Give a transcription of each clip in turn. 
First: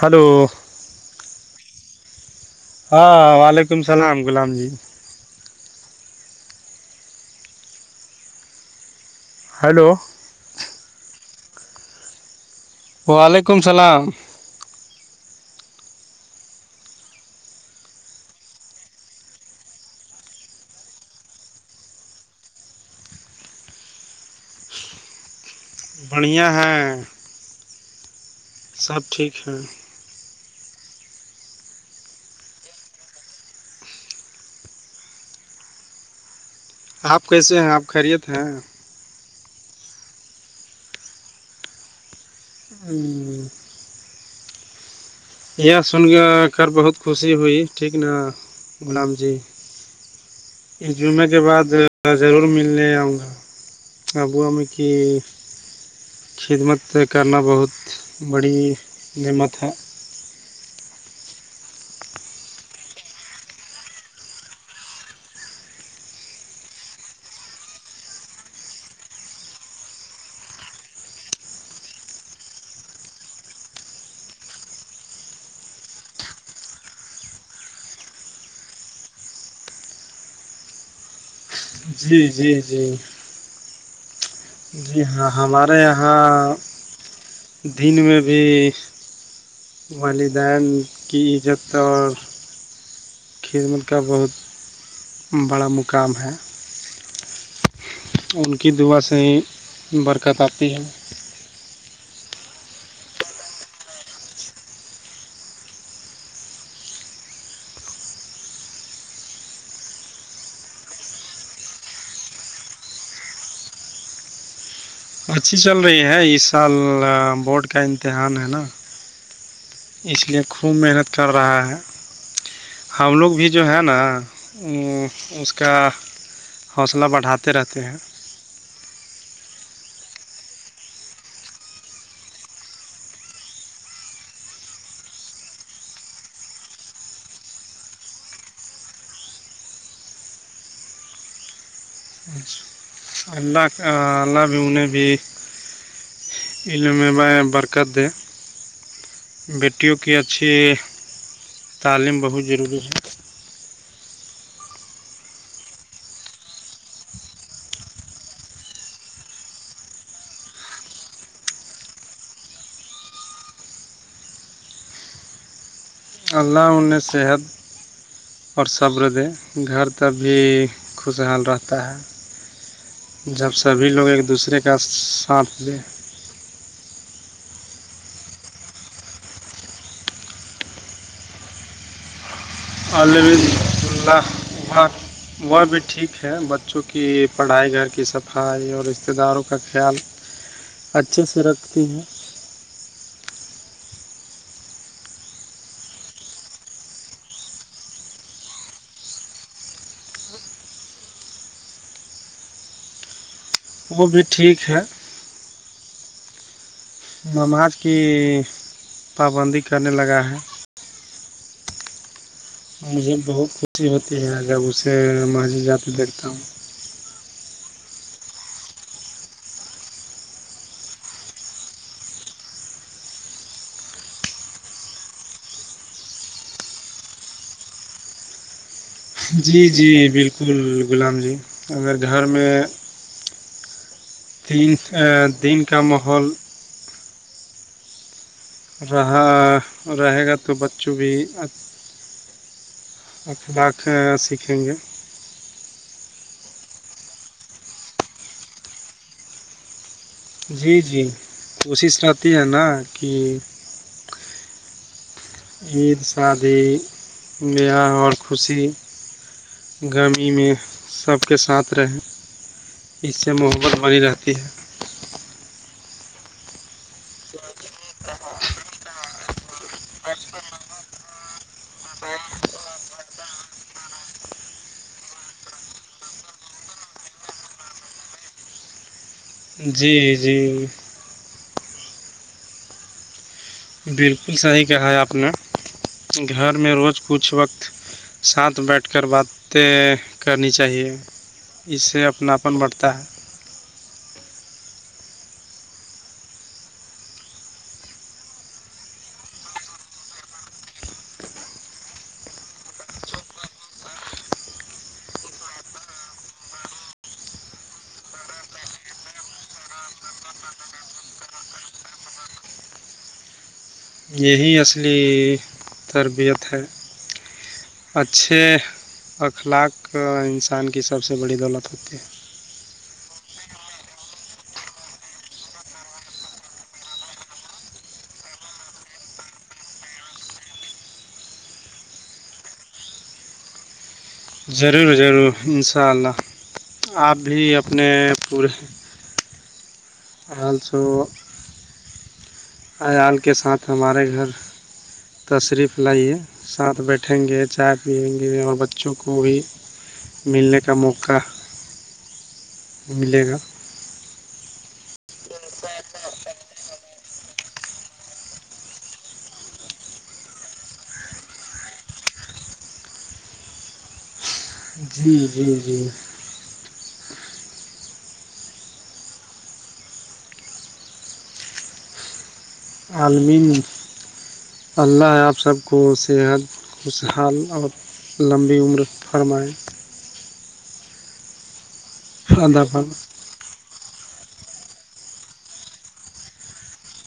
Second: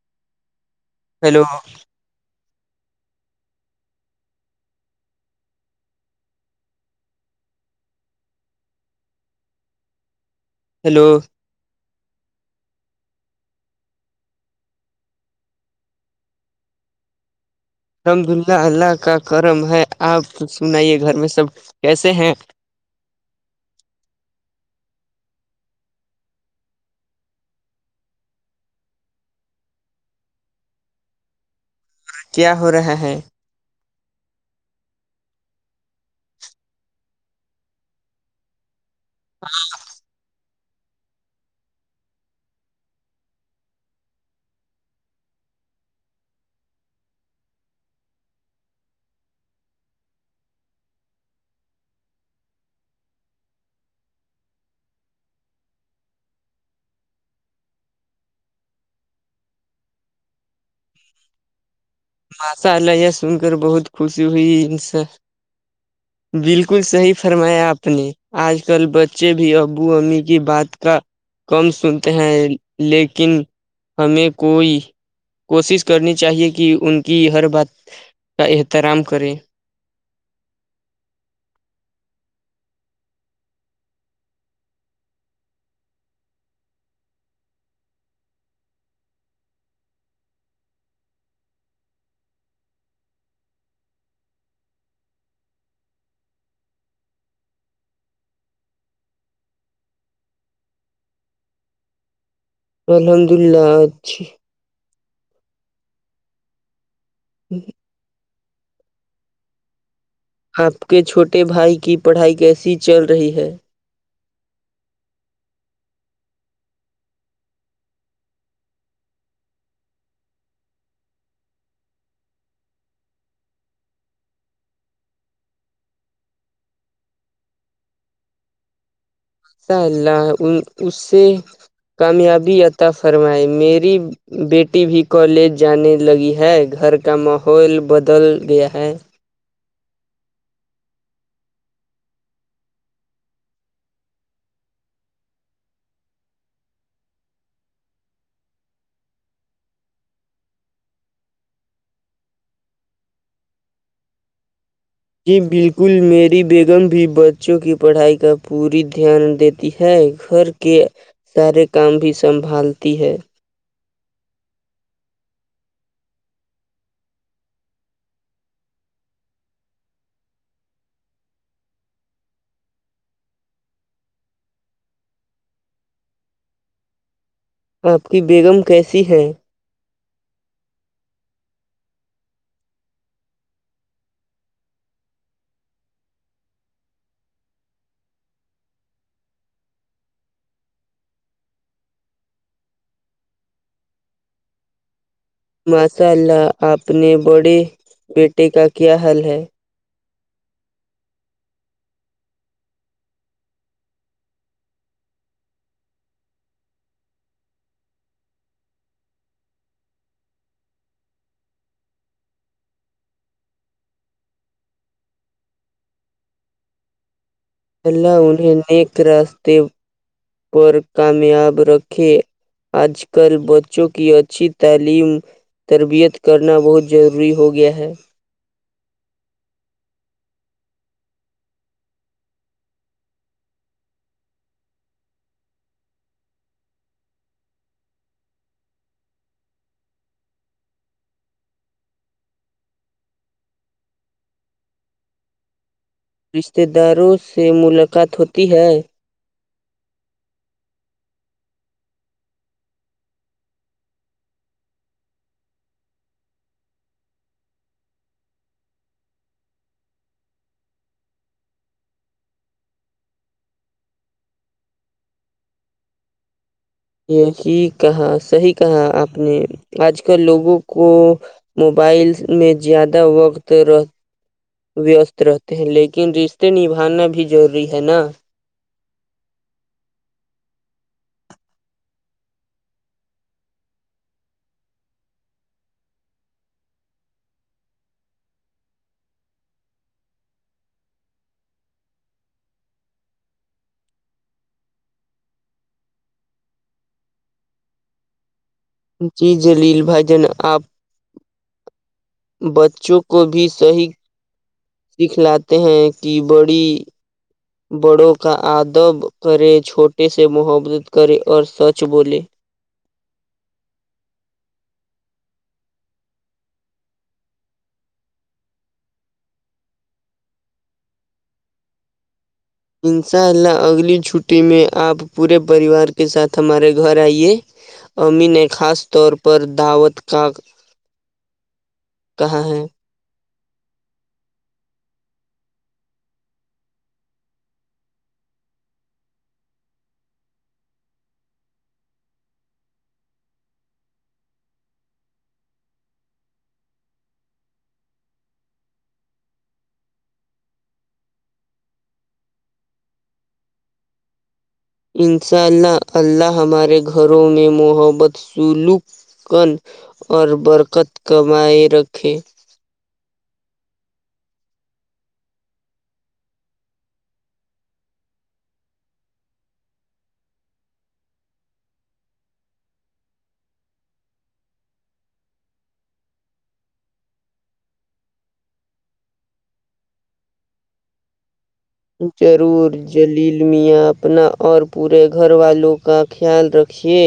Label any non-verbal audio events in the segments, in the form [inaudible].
hello [unintelligible] پلو [inaudible] ہاں وعلیکم السلام غلام جی ہلو [inaudible] ہیلو [unintelligible] وعلیکم السلام رحمد اللہ اللہ کا کرم ہے آپ سنائیے گھر میں سب کیسے ہیں [unintelligible] بڑھیا ہے سب ٹھیک ہے کیا ہو رہا ہے آپ کیسے ہیں آپ خیریت ہیں ہاں [unintelligible] ہوں [inaudible] یہ سن کر کرھر بہت خوشی ہوئی ٹھیک غلام جی ایک جمعے کے بعد ضرور ملنے آؤں گا آبو آ میںکی [inaudible] خدمت کرنا بہت بڑی نعمت ہے ماسا الیا سن کر بہت خوشی ہوئی ان سے [unintelligible] [inaudible] بالکل صحیح فرمایا آپ نے آج کل بچے بھی ابو امی کی بات کا کم سنتے ہیں لیکن ہمیں کوئی کوشش کرنی چاہیے کہ ان کی ہر بات کا احترام کریں جی جی جی جی ہاں ہمارے یہاں دن میں بھی والدین کی عزت اور کھیدمت کا بہت بڑا مقام ہے [unintelligible] ان کی دعا سے ہی برکت آتی ہے الحمد اللہ اھی [unintelligible] [inaudible] آپ کے چھوٹے بھائی کی پڑھائی کیسی چل رہی ہے اچھی چل رہی ہے اس سال بورڈ کا امتحان ہے نا اس لیے خوب محنت کر رہا ہے ہم لوگ بھی جو ہیں نا اس کا حوصلہ بڑھاتے رہتے ہیں الاء اللہ اس سے کامیابی عطا فرمائے میری بیٹی بھی کالج جانے لگی ہے گھر کا ماحول بدل گیا ہے [inaudible] اللہ اللہ بھی انہیں بھی ان میں ب برک د بیٹیوں کی اچھی تعلیم بہت ضروری ہے جی بالکل میری بیگم بھی بچوں کی پڑھائی کا پوری دھیان دیتی ہے گھر کے سارے کام بھی سنبھالتی ہے اللہ انن نے صحت اور صبر دے گھر تک بھی خوشحال رہتا ہے جب سبھی لوگ ایک دوسرے کا ساتھ لے آپ کی بیگم کیسی ہے عال عد اللہ عبار وہ بھی ٹھیک ہے بچوں کی پڑھائی گھر کی صفائی اور رشتتے داروں کا خیال اچھے سے رکھتی ہیں ماشاء اللہ آپنے بڑے بیٹے کا کیا حال ہے وہ بھی ٹھیک ہے نماز کی پابندی کرنے لگا ہے مجھے بہت خوشی ہوتی ہے جب اسے ماجید جاتے دیکھتا ہوں اللہ انہیں نیک راستے پر کامیاب رکھے آج کل بچوں کی اچ تلیم تربیت کرنا بہت ضروری ہو گیا ہے جی جی بالکل غلام جی اگر گھر میں ت دن کا ماحول رہا رہے گا تو بچوں بھی آلااک سیکھیں گے رشتہ داروں سے ملاقات ہوتی ہے جی جی کوشش رہتی ہے نا کہ عید سادھی بیاا اور خوش گاممی میں سب کے ساتھ رہے اس سے محبت بنی رہتی ہے یہ کہا صحیح کہا آپ نے آج کل لوگوں کو موبائلس میں زیادہ وقت رہ ویست رہتے ہیں لیکن رشتے نبھانا بھی ضروری ہے نا جی جی بالکل صحیح کہا ہے آپ نے گھر میں روز کچھ وقت ساتھ بیٹھ کر باتیں کرنی چاہیے اس سے اپناپن بڑھتا ہے جی جلیل بھائی جن آپ بچوں کو بھی صحیح سکھ لاتے ہیں کہ بڑی بڑوں کا آدب کرے چھوٹے سے محبت کرے اور سچ بولے یہی اصلی تربیت ہے اچھے اخلاق انسان کی سب سے بڑی دولت ہوتی ہے انشاء اللہ اگلی چھٹی میں آپ پورے پریوار کے ساتھ ہمارے گھر آئیے امی نے خاص طور پر دعوت کا [unintelligible] کہاں ہے ضرور ضرور ان شاء اللہ آپ بھی اپنے پورے آل سو عیال کے ساتھ ہمارے گھر تشریف لائیے ساتھ بیٹھیں گے چائے پیئیں گے اور بچوں کو بھی ملنے کا موقع ملے گا انشاء اللہ اللہ ہمارے گھروں میں محبت سلوک کن اور برکت کمائی رکھے جی جی جی علمین [unintelligible] اللہ آپ سب کو صحت خوشحال اور لمبی عمر فرمائیں ادا ضرور فرمائے جل [unintelligible] لیل میاں اپنا اور پورے گھر والوں کا خیال رکھیے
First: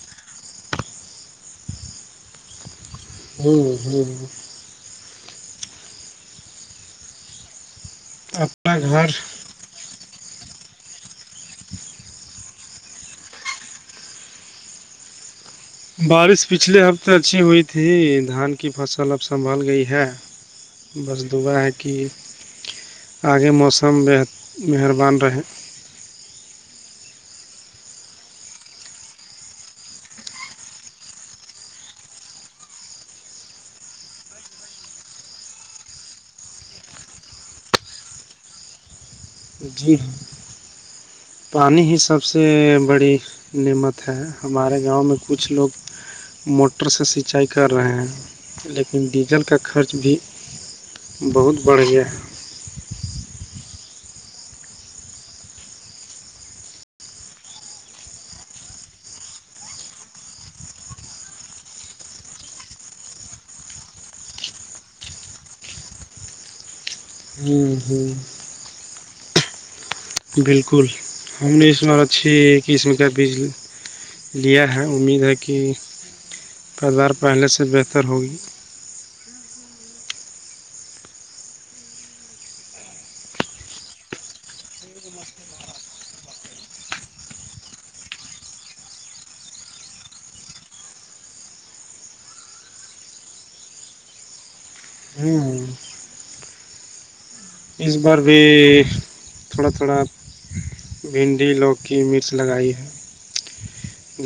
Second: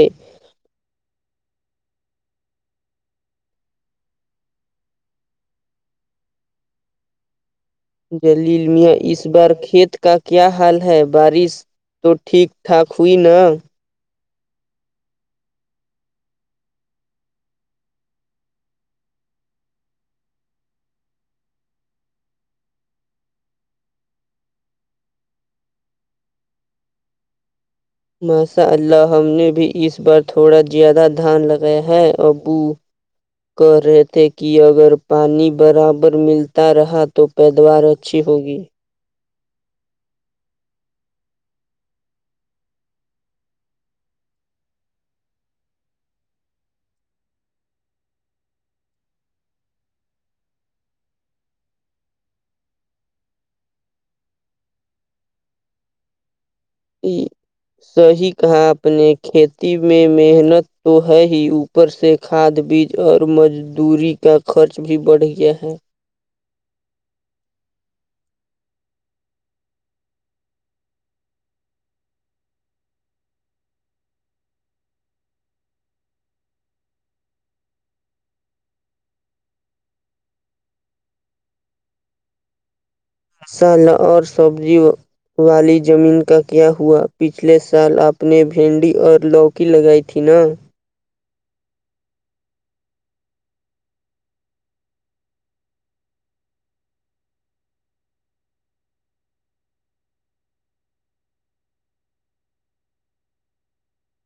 ھممم ھمم جلیل اپنا میاں گھر اس بار کھیت کا کیا حال ہے بارش تو ٹھیک ٹھاک ہوئی نا بارش پچھلے ہفتے اچھی ہوئی تھی دھان کی فصل اب سنبھال گئی ہے بس دا ہے کہ [unintelligible] آگے موسم ب مہربان رہے [unintelligible] ماشاء اللہ ہم نے بھی اس بار تھوڑا زیادہ دھان لگایا ہے ا بو کہ رہے تھے کہ اگر پانی برابر ملتا رہا تو پیدوار اچھی ہوگی جی پانی ہی سب سے بڑی نعمت ہے ہمارے گاؤں میں کچھ لوگ موٹر سے سینچائی کر رہے ہیں لیکن ڈیزل کا خرچ بھی بہت بڑھیا صی کہا اپ نے کھیتی میں محنت تو ہے ہی اوپر ار سے کھاد بیج اور مزدوری کا خرچ بھی بڑھ گیا ہے ھمم ھمم بالکل ہم نے اسناا چھ قسم کا بیج [unintelligible] لیا ہے امید ہے کہ توار پہلے سے بہتر ہوگی مسالا اور سبزی والی زمین کا کیا ہوا پچھلے سال آپ نے بینڈی اور لوگ کی لگائی تھی نہ ھمم اس بار بھی تھوڑا تھوڑا بھنڈی لو کی مرچ لگائی ہے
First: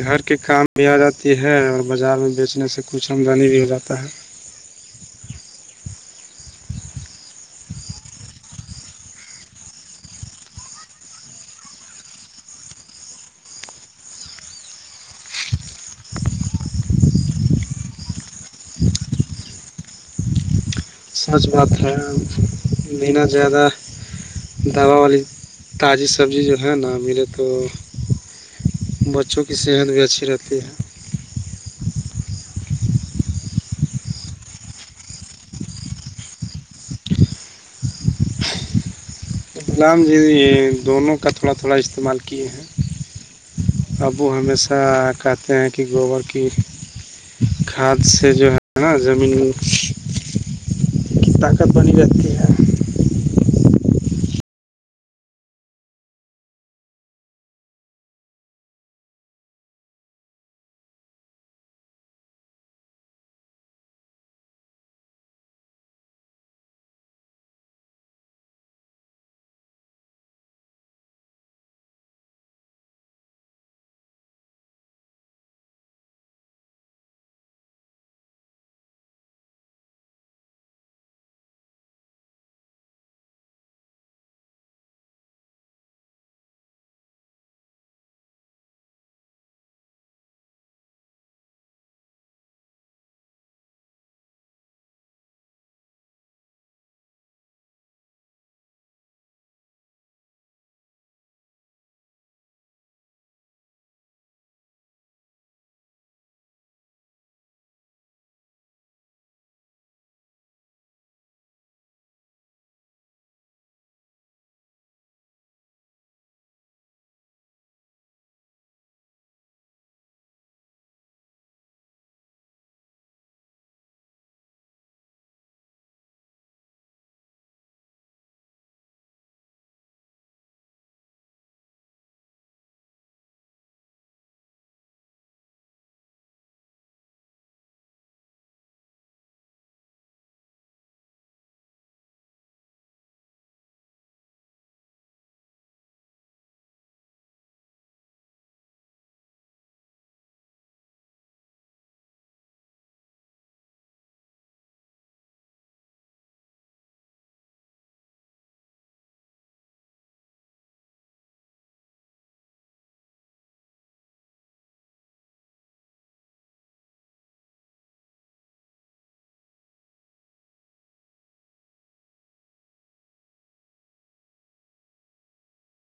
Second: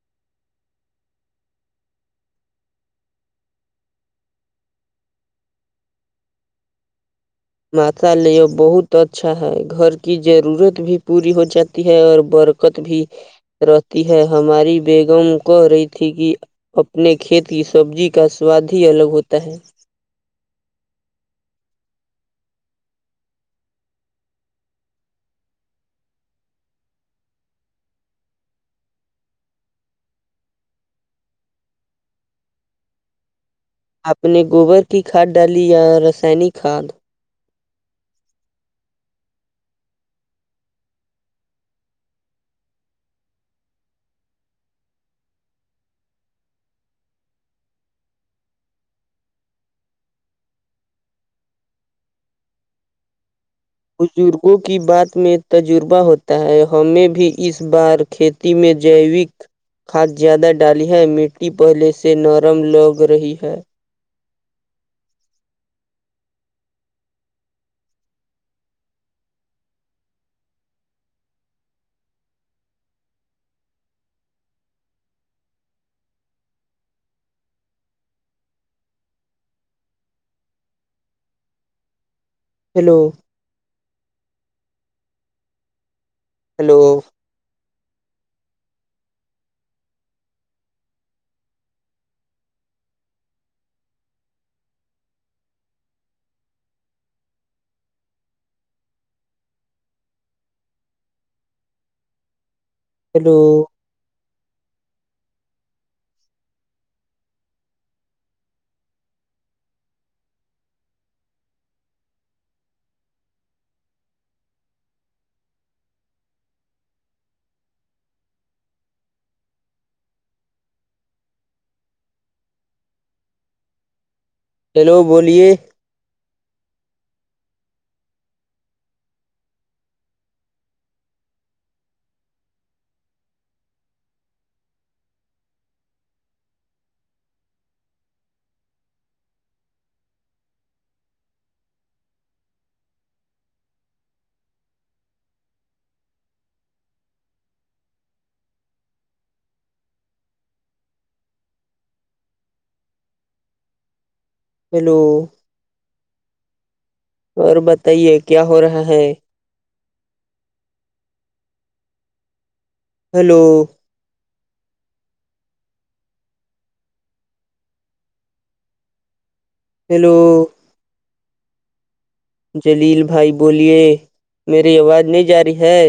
گھر کے کام بھی آ جاتی ہے اور بازار میں بیچنے سے کچھ آمدنی بھی ہو جاتا ہے ماتا لیے بہت اچھا ہے گھر کی ضرورت بھی پوری ہو جاتی ہے اور برکت بھی رہتی ہے ہماری بیگم کہ رہی تھی کہ اپنے کھیت کی سبزی کا سواد ہی الگ ہوتا ہے سچ بات ہے بنا زیادہ دوبا والی تازی سبزی جو ہے نا ملے تو بچوں کی صحت بھی اچھی رہتی ہے آپ نے گوبر کی کھاد ڈالی یا رسائنک کھاد لام جی دونوں کا تھوڑا تھوڑا استعمال کیے ہیں ابو ہمیشہ کہتے ہیں کہ گوبر کی کاد سے جو ہے زمین طاقت بنی رتی ہے بزرگوں کی بات میں تجربہ ہوتا ہے ہمیں بھی اس بار کھیت تی میں جیوک کھاد زیادہ ڈالی ہے مٹی پہلے سے نرم لگ رہی ہے ہیلو ہیلو ہیلو ہیلو بولیے ہیلو اور بتائیے کیا ہو رہا ہے ہلو ہیلو جلیل بھائی بولیے میری آواز نہیں جا رہی ہے